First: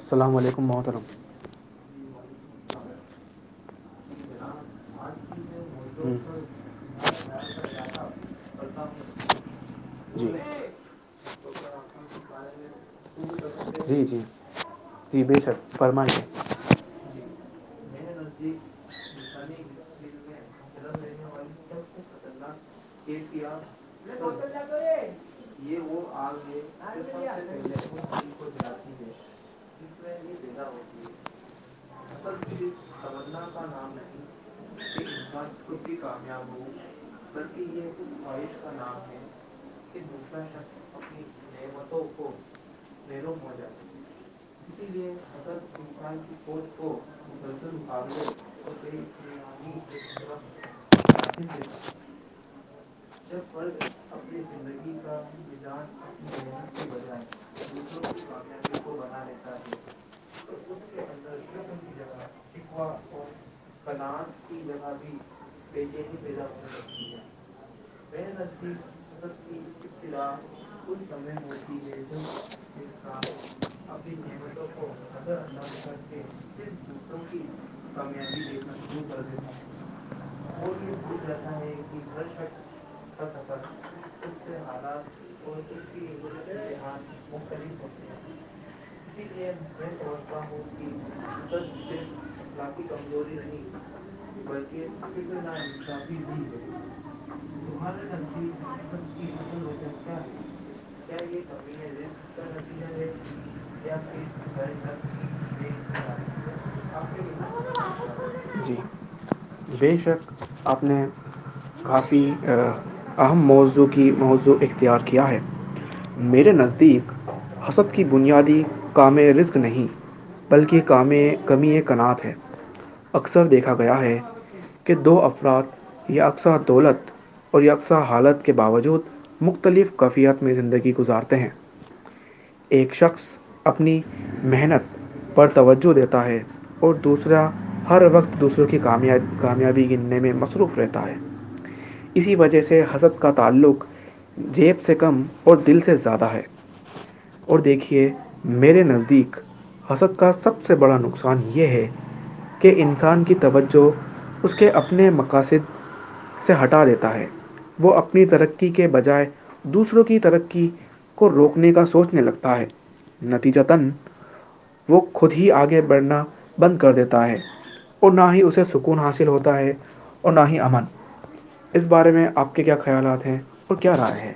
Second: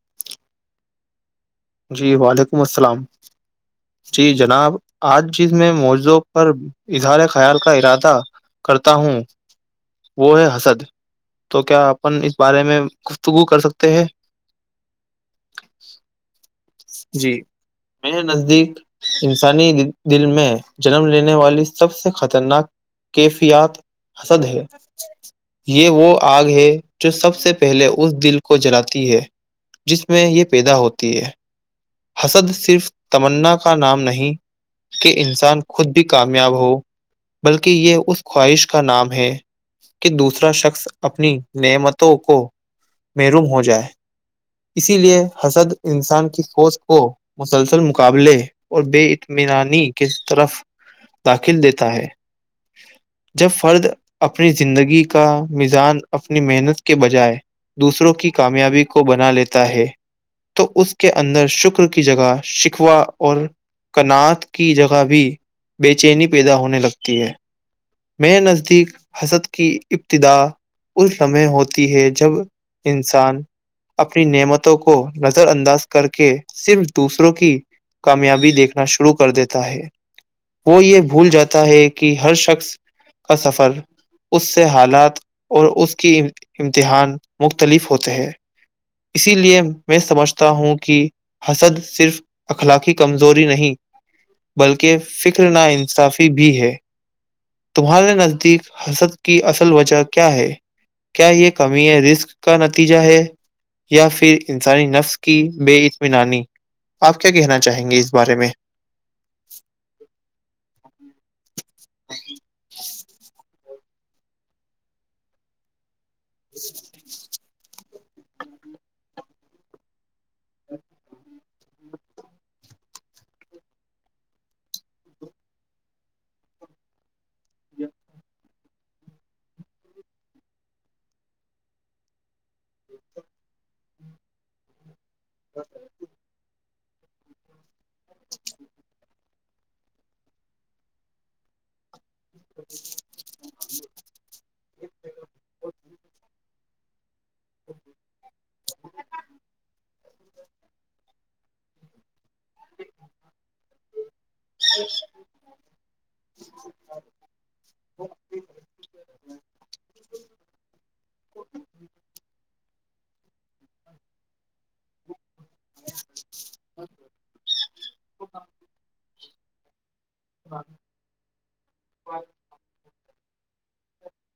السلام علیکم موتھرم جی وعلیکم السلام جی جناب آج جس میں ہوں، موضوع پر اظہار خیال کا ارادہ کرتا ہوں جی وہ ہے حسد تو کیا اپن اس بارے میں گفتگو کر سکتے جی ہیں جی جی سر فرمائیے جی میرے نزدیک انسانی دل میں جنم لینے والی سب سے خطرناک کیفیات حسد ہے [unintelligible] یہ وہ آگ ہے جو سب سے پہلے اس دل کو جلاتی ہے جس میں یہ پیدا ہوتی ہے حسد صرف تمنا کا نام نہیں کہ انسان خود بھی کامیاب ہو بلکہ یہ اس خواہش کا نام ہے کہ دوسرا شخص اپنی نعمتوں کو محروم ہو جائے [unintelligible] اسی لیے حسد انسان کی سوچ کو حسد حسن قابلے اور بے اطمینانی کی طرف داخل دیتا ہے جب فرد اپنی زندگی کا مزان اپنی محنت کے بجائے دوسروں کی کامیابی کو بنا لیتا ہے تو اس کے اندر شکر کی جگہ شکوہ اور کنعات کی جگہ بھی بے چینی پیدا ہونے لگتی ہے میں نزدیک حسد کی ابتدا اس لمحے ہوتی ہے جب انسان اپنی نعمتوں کو نظر انداز کر کے صرف دور دوسروں کی کامیابی دیکھنا شروع کر دیتا ہے وہ یہ بھول جاتا ہے کہ ہر شخص کا سفر اس سے حالات اور اس کی امتحان مختلف ہوتے ہیں اسی لیے میں سمجھتا ہوں کہ حسد صرف اخلاقی کمزوری نہیں بلکہ فکر ناانصافی بھی ہے تمہارے نزدیک حسد کی اصل وجہ کیا ہے کیا یہ کمی ہے رزک نتیجہ ہے یا پھر انسانی نفس کی بے اطمینانی آپ کیا کہنا چاہیں گے اس بارے میں جی بے شک آپ نے کافی اہم موضوع کی موضوع اختیار کیا ہے میرے نزدیک حسد کی بنیادی کام رزک نہیں بلکہ کام کمی ایک کنات ہے اکثر دیکھا گیا ہے کہ دو افراد یا اکثر دولت اور یکساں حالت کے باوجود مختلف کفیت میں زندگی گزارتے ہیں ایک شخص اپنی محنت پر توجہ دیتا ہے اور دوسرا ہر وقت دوسروں کی کامیابی گننے میں مصروف رہتا ہے [inaudible] اسی وجہ سے حسب کا تعلق جیب سے کم اور دل سے زیادہ ہے اور دیکھیے میرے نزدیک حسد کا سب سے بڑا نقصان یہ ہے کہ انسان کی توجہ اس کے اپنے مقاصد اسے ہٹا دیتا ہے وہ اپنی ترقی کے بجائے دوسروں کی ترقی کو روکنے کا سوچنے لگتا ہے نتیجاتن وہ خود آگے بڑھنا بند کر دیتا ہے اور نہ ہی اسے سکون حاصل ہوتا ہے اور نہ ہی امن اس بارے میں آپ کے کیا خیالات ہیں اور کیا رائے ہے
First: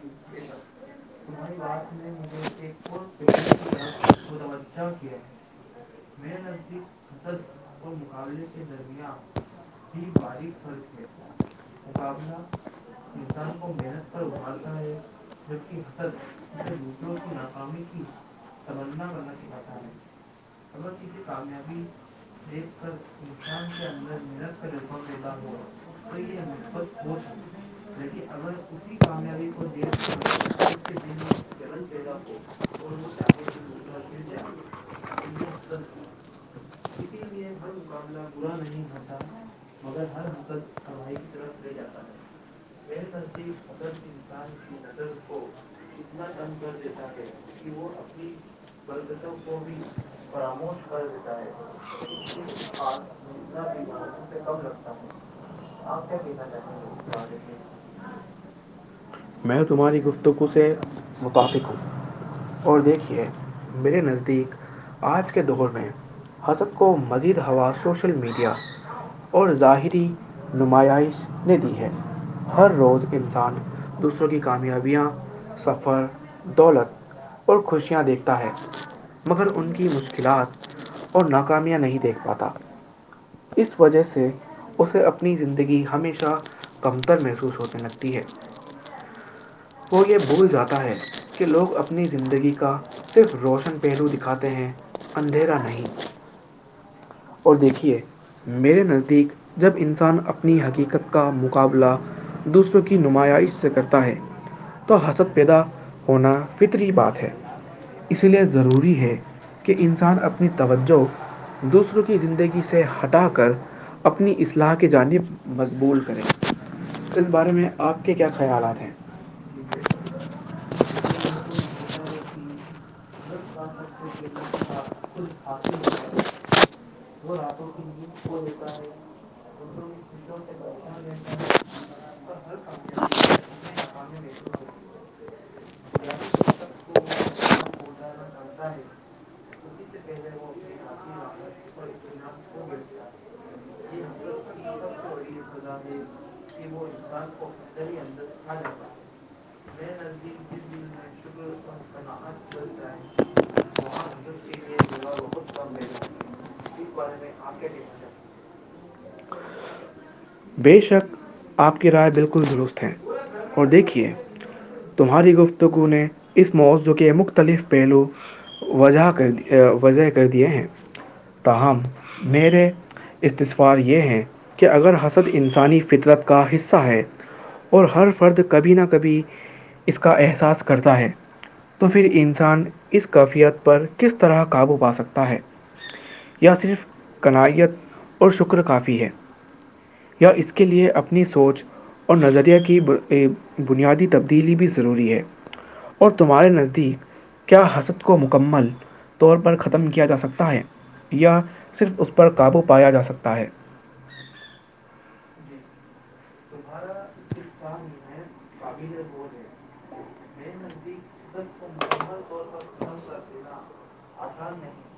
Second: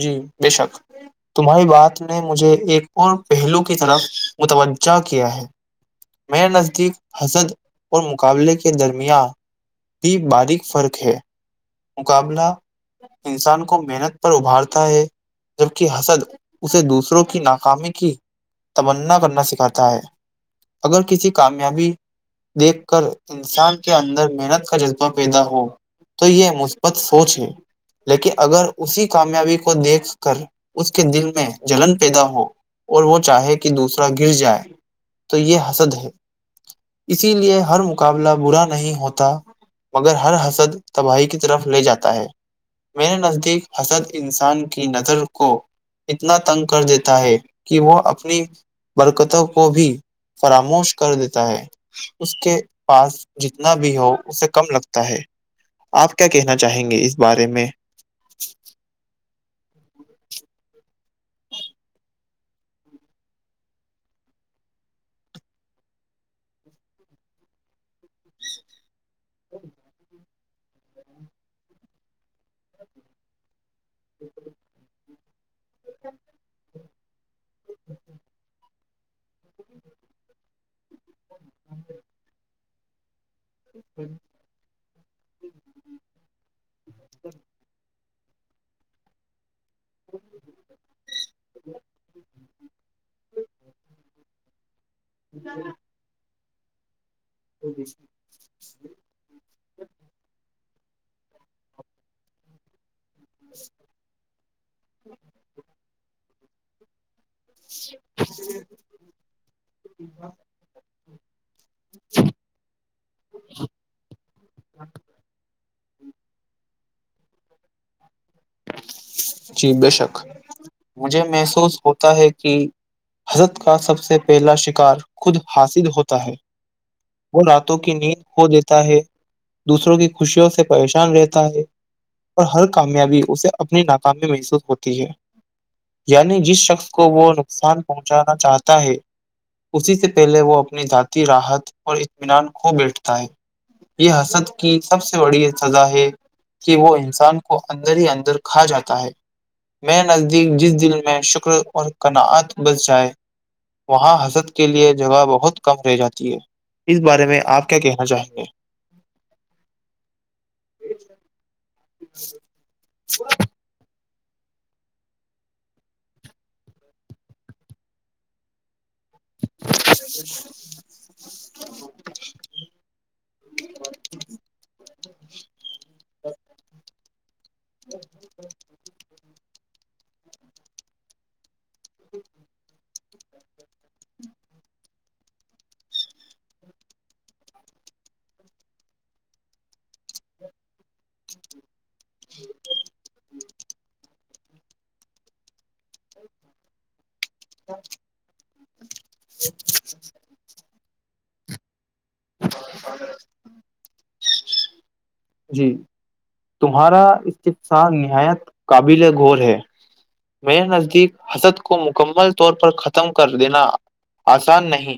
جی بے شک تمہاری بات نے مجھے ایک اور پہلو کی طرف متوجہ کیا ہے میں نزدی حطل اور مقابلے کے درمیان ہی بھی باری باریک فتی فرق ہے مقابلہ انسان کو محنت پر ابھارتا ہے جبک حسل اسے دوسروں کی ناکامی کی تمنا کرنا سکھاتا ہے اگر کسی کامیابی ایک دیکھ کر انان انسان کے اندر اندرک محنت کا جذبہ ریدا پیدا ہوا ہو تو مثبت سوچ ہے لیکن اگر اسی کامیابی کو دیکھ کر اس کے دل میں جلن پیدا ہو اور وہ چاہے کہ دوسرا گر جائے تو یہ حسد ہے اسی لیے ہر مقابلہ برا نہیں ہوتا مگر ہر حسد تباہی کی طرف لے جاتا ہے میرے نزدیک حسد انسان کی نظر کو اتنا تنگ کر دیتا ہے کہ وہ اپنی برکتوں کو بھی فراموش کر دیتا ہے اس کے پاس جتنا بھی ہو اسے کم لگتا ہے آپ کیا کہنا چاہیں گے اس بارے میں میں تمہاری گفتگو سے متفق ہوں اور دیکھیے میرے نظدر تق آج کے دور میں حست کو مزید ہوا سوشل میڈیا اور ظاہری نمائش نے دی ہے ہر روز انسان دوسروں کی کامیابیاں سفر دولت اور خوشیاں دیکھتا ہے مگر ان کی مشکلات اور ناکامیاں نہیں دیکھ پاتا اس وجہ سے اسے اپنی زندگی ہمیشہ کمتر محسوس ہونے لگتی ہے [inaudible] وہ یہ بھول جاتا ہے کہ لوگ اپنی زندگی کا صرف روشن پہلو دکھاتے ہیں اندھیرا نہیں اور دیکھیے میرے نزدیک جب انسان اپنی حقیقت کا مقابلہ دوسروں کی نمایاش سے کرتا ہے تو حسد پیدا ہونا فطری بات ہے ش [unintelligible] اس لیے ضروری ہے کہ انسان اپنی توجہ دوسروں کی زندگی سے ہٹا کر اپنی اصلاح کی جانب مضبول کریں اس بارے میں آپ کے کیا خیال آئے جی بے شک مجھے محسوس ہوتا ہے کہ حضرت کا سب سے پہلا شکار خود حاصل ہوتا ہے وہ راتوں کی نیند کھ دیتا ہے دوسروں کی خوشیوں سے پریشان رہتا ہے اور ہر کامیابی اسے اپنی ناکامی محسوس ہوتی ہے یعنی جس شخص کو وہ ن ان پہنچانا چاہتا ہے اسی سے پہلے وہ اپنی ذاتی راحت اور اطمینان کھو بیٹھتا ہے یہ حسد کی سب سے بڑی سزا ہے کہ وہ انسان کو اندر ہی اندر کھا جاتا ہے میر نزدیک جس دل میں شکر اور کناعت بس جائے وہاں حضرت کے لیے جگہ بہت کم رہ جاتی ہے اس بارے میں آپ کیا کہنا چاہیں گے بے شک آپ کی رائے بالکل درست ہے اور دیکھیے تمہاری گفتگو نے اس موضوع کے مختلف پہلو وجہ کر دی وضح کر دیے ہیں تاہم میرے استثوار یہ ہیں کہ اگر ہنس انسانی فطرت کا حصہ ہے اور ہر فرد کبھی نہ کبھی اس کا کا احساس کرتا ہے تو پھر انسان اس کیفیت پر کس طرح قابو پا سکتا ہے یا صرف کناائییت اور شکر کافی ہے یا اس کے لیے اپنی سوچ اور نظریہ کی بنیادی تبدی دیلی بھی ضروری ہے اور تمہارے نزدیک کیا ہسپ کو مکمل طور پر ختم کیا جا سکتا ہے یا صرف اس پر پر قابو پایا جا سکتا ہے جی تمہارا استصا نہایت قابل گور ہے میر نزدیک حسر کو مکمل طور پر ختم کر دینا آسان نہیں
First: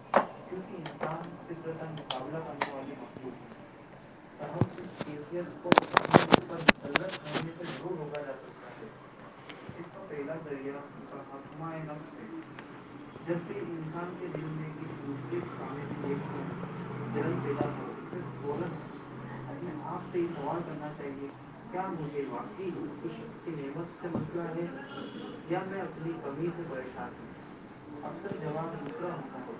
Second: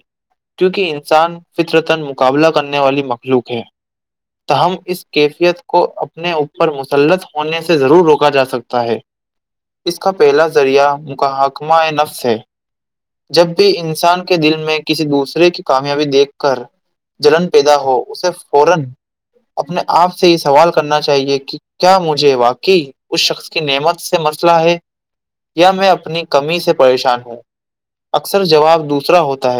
کیونکہ انسان فطرتن مقابلہ کرنے والی مخلوق ہے تو ہم اس کو اپنے اوپر مسلط ہونے سے ضرور روکا جا سکتا ہے اس کا پہلا ذریعہ مکحکمہ نفس ہے جب بھی انسان کے دل میں کسی دوسرے کی کامیابی دیکھ کر جلن پیدا ہو اسے فورن اپنے آپ سے یہ سوال کرنا چاہیے کہ کیا مجھے واقعی اس شخص کی نعمت سے مسئلہ ہے میں اپنی کمی سے پریشان ہ اکثر جواب دوسرا ہوتا ہو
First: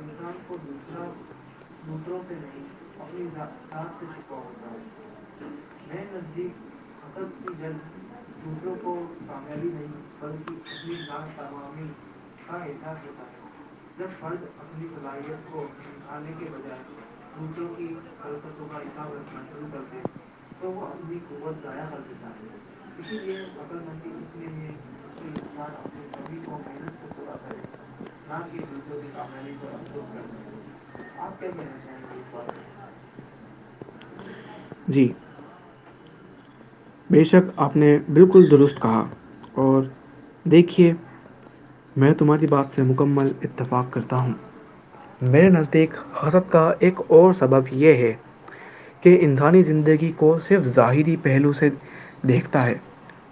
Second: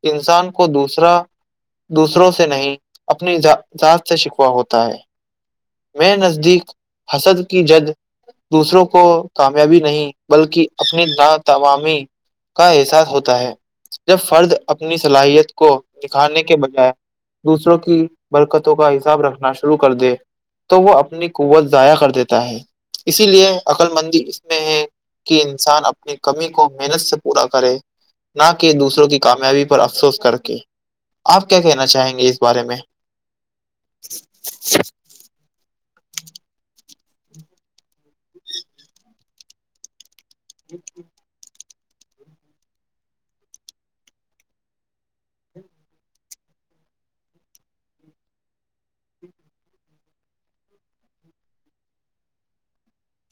انسان کو دوسر دوٹروں دوسروں پہ سے نہیں ذات سے شکوا ہوتا ہے میں نزدیک حسد کی جد دوسروں کو کامیابی نہیں بلکہ اپنی ن توامی کا احساس ہوتا ہے جب فرد اپنی صلاحیت کوکھانے کے بجائےٹوں کی برکتوں کا حساب رکھنا شروع کر دے تو وہ اپنی توت قوت ضائع کر کرتا دیتا ہے اس اسی لیے بکر م عقل مندی اس میں ہے کہ انسان اپنی کمی کو محنت سے پورا کرے نہ کہ دوسروں کی کامیابی پر افسوس کر کے آپ کیا کہنا چاہیں گے اس بارے میں جی بے شک آپ نے بالکل درست کہا اور دیکھیے میں تمہاری بات سے مکمل اتفاق کرتا ہوں میرے نزدیک حسرت کا ایک اور سبب یہ ہے کہ انسانی زندگی کو صرف ظاہری پہلو سے دیکھتا ہے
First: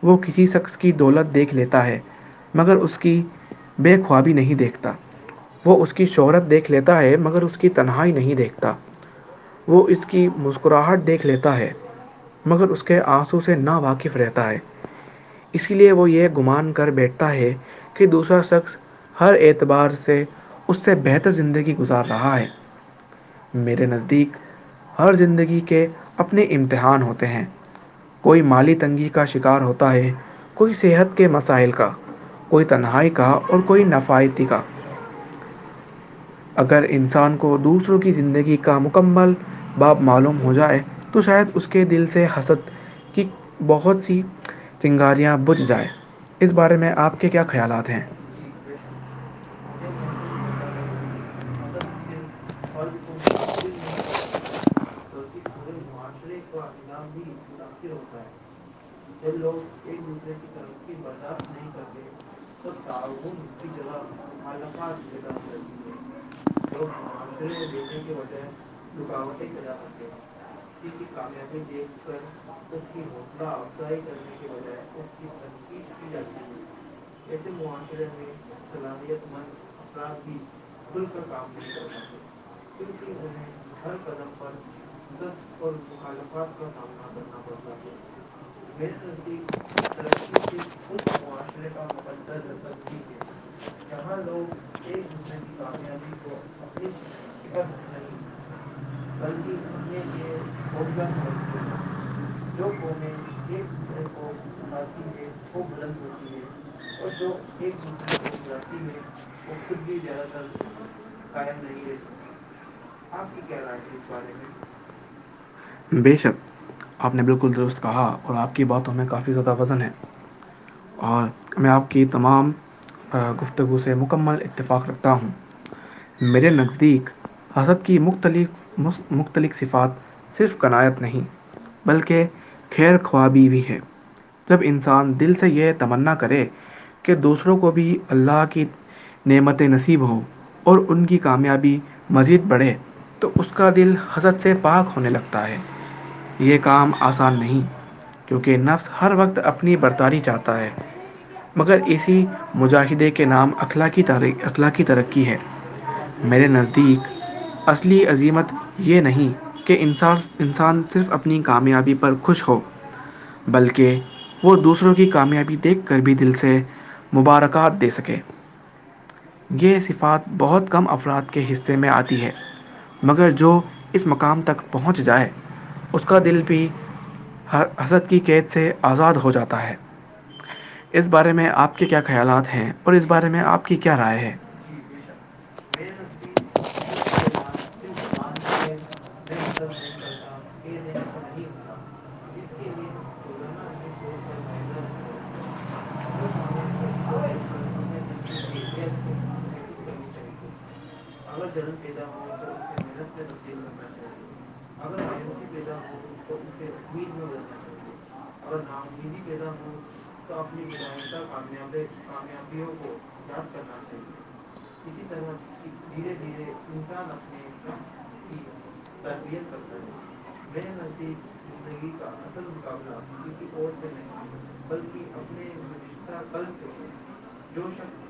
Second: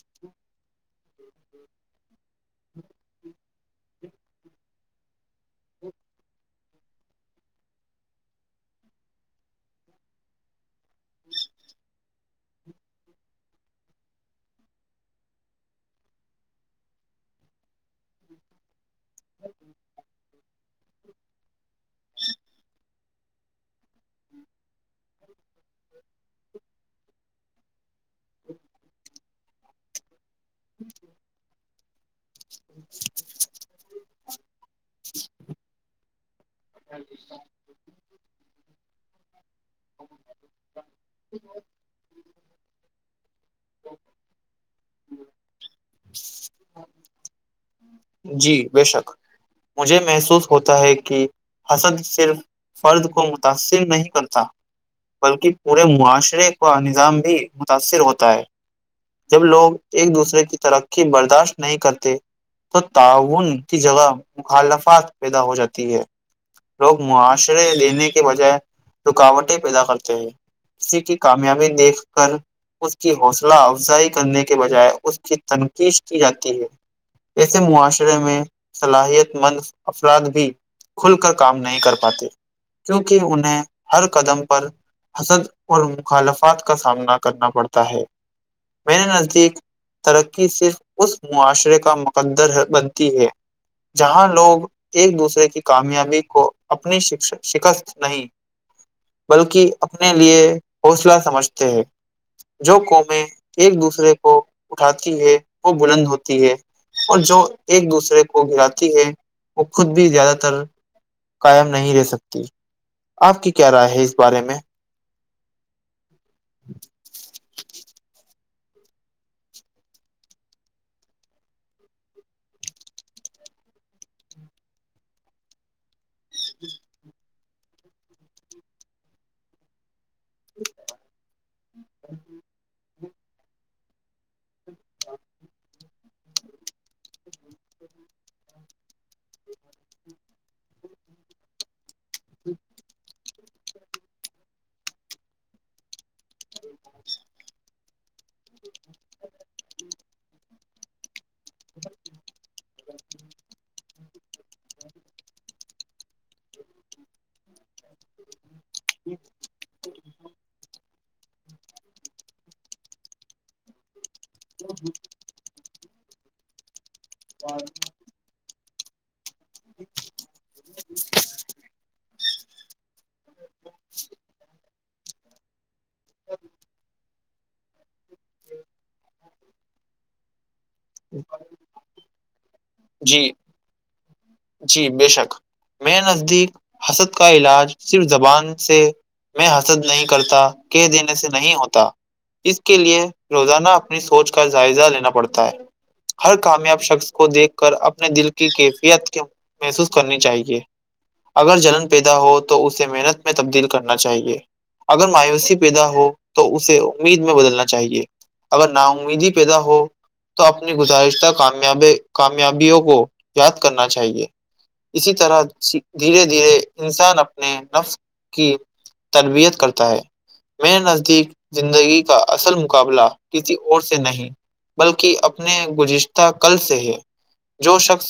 وہ کسی شخص کی دولت دیکھ لیتا ہے مگر اس کی بے خوابی نہیں دیکھتا وہ اس کی شہرت دیکھ لیتا ہے مگر اس کی تنہائی نہیں دیکھتا وہ اس کی مسکراہٹ دیکھ لیتا ہے مگر اس کے آنس سے نا واقف رہتا ہے اسی لیے وہ یہ گمان کر بیٹھتا ہے کہ دوسرا شخص ہر اعتبار سے اس سے بہتر زندگی گزار رہا ہے میرے نزدیک ہر زندگی کے اپنے امتحان ہوتے ہیں کوئی مالی تنگی کا شکار ہوتا ہے کوئی صحت کے مسائل کا کوئی تنہائی کہا اور کوئی نفیتی کاا اگر انسان کو دوسروں کی زندگی کا مکمل باپ معلوم ہو جائے تو شاید اس کے دل سے حسد کی بہت سی چنگاریاں بجھ جائیں اس بارے میں آپ کے کیا خیالات ہیں جی بے شک مجھے محسوس ہوتا ہے کہ حسد صرف فرد کو متاثر نہیں کرتا بلکہ پورے معاشرے معشرے کا نظام بھی متاثر ہوتا ہے ج لوگ ایک دوسرے کی طرف کی برداشت نہیں کرتے تو تعاون کی جگہ مخالفات پیدا ہو جاتی ہے لوگ معاشرے لینے کے بجائے رکاوٹیں پیدا کرتے ہیں ج کی کامیابی دیکھ کر اس کی گشہ افزائی کرنے کی وجہ جائے اس کی تنقید کی جاتی ہے ایسے معاشرے میں صلاحیت مند افراد بھی ل کر کام نہیں کر ہر قدم پر حسد اور مخالفات کا سامنا کرنا پڑتا ہے میرے نزدیک [inaudible] ترقی صرف اس معاشرے کا مقدر بنتی ہے جہاں لوگ ایک دوسرے کی کامیابی کو اپنی شکست نہیں بلکہ اپنے لیئے حوصلہ سمجھتے ہیں جو کونے ایکے کوی ہے وہ بلند ہوتی ہے اور جو ایک دوسرےاتی ہے وہ خود بھی زیادہ تر کاائم نہیں رہ سکتی آپ کی کیا رائے ہے اس بارے میں بے شک آپ نے بالکل درست کہا اور آپ کی باتوں میں کافی زیادہ وزن ہے اور میں آپ کی تمام گفتگو سے مکمل اتفاق رکھتا ہوں میرے نزدیک حزد کی مختلف لک صفات صرف قنایت نہیں بلکہ کیر کھ خابی ہو ہے جب انسان دل سے یہ تمنا کرے کہ دوسروں کو بھی اللہ کی نعمت نصیب ہوں اور ان کی کامیابی مزید بڑھے تو اس کا دل حضرت سے پاک ہونے لگتا ہے یہ کام آسان نہیں کیونکہ نفس ہر وقت اپنی برداری چاہتا ہے مگر اسی مجاہدے کے نام اخلا کے تاری اخلاق کی ترقی ہے میرے نزدیک اصلی عظیمت یہ نہیں کہ انسا انسان صرف اپنی کامیابی پر خوش ہو بلکہ وہ دوسروں کی کامیابی دیکھ کر بھی دل سے مبارکاد دے سکے یہ صفات بہت کم افراد کے حصے میں آتی ہے مگر جو اس مقام تک پہنچ جائے اس کا دل بھی حضرت کی قید سے آزاد ہو جاتا ہے اس بارے میں آپ کے کیا خیالات ہیں اور اس جی بارے میں آپ کی کیا رائے ہے جی بے شک میں نزدیک حسد کا علاج صرف زبان سے میں حسد نہیں کرتا کہہ دینے سے نہیں ہوتا اس کے لیے روزانہ اپنی سوچ کا جائزہ لینا پڑتا ہے ہر کامیاب شخص کو دیکھ کر اپنے دل کی کیفیت محسوس کرنی چاہیے اگر جلن پیدا ہو تو اسے محنت میں تبدیل کرنا چاہیے اگر مایوسی پیدا ہو تو اسے امید میں بدلنا چاہیے اور اگر نام نا ہی امیدی نہیں پیدا ہو پ تو اپنی گزارشتہ کامیاب کایابی کامیابیوں ہو کو یاد کرنا چاہیے اسی طرح دھیرے دھیرے انسان اپنے نفس کی تربیت کرتا ہے میرے نزدیک زندگی کا اصل مقابلہ کسی اور سے نہیں بلکہ اپنے گزشتہ کل سے ہے جو شخص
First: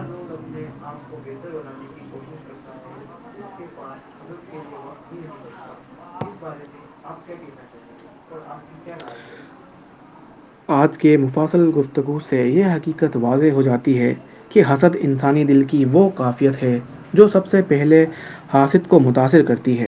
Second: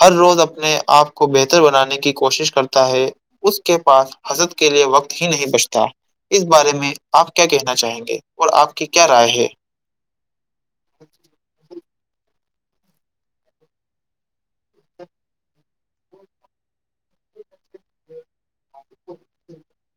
ہر روز اپنے آپ کو بہتر بنانے کے کوشش کرتا ہے اس کے پاس حضرت کے لیئے وقت ہی نہیں بچتا اس بارے میں آپ کیا کہنا چاہیں گے اور آپ کی کیا رائے ہے آج کے مفاصل گفتگو سے یہ حقیقت واضح ہو جاتی ہے کہ حسد انسانی دل کی وہ قفیت ہے جو سب سے پہلے حاصد کو متاثر کرتی ہے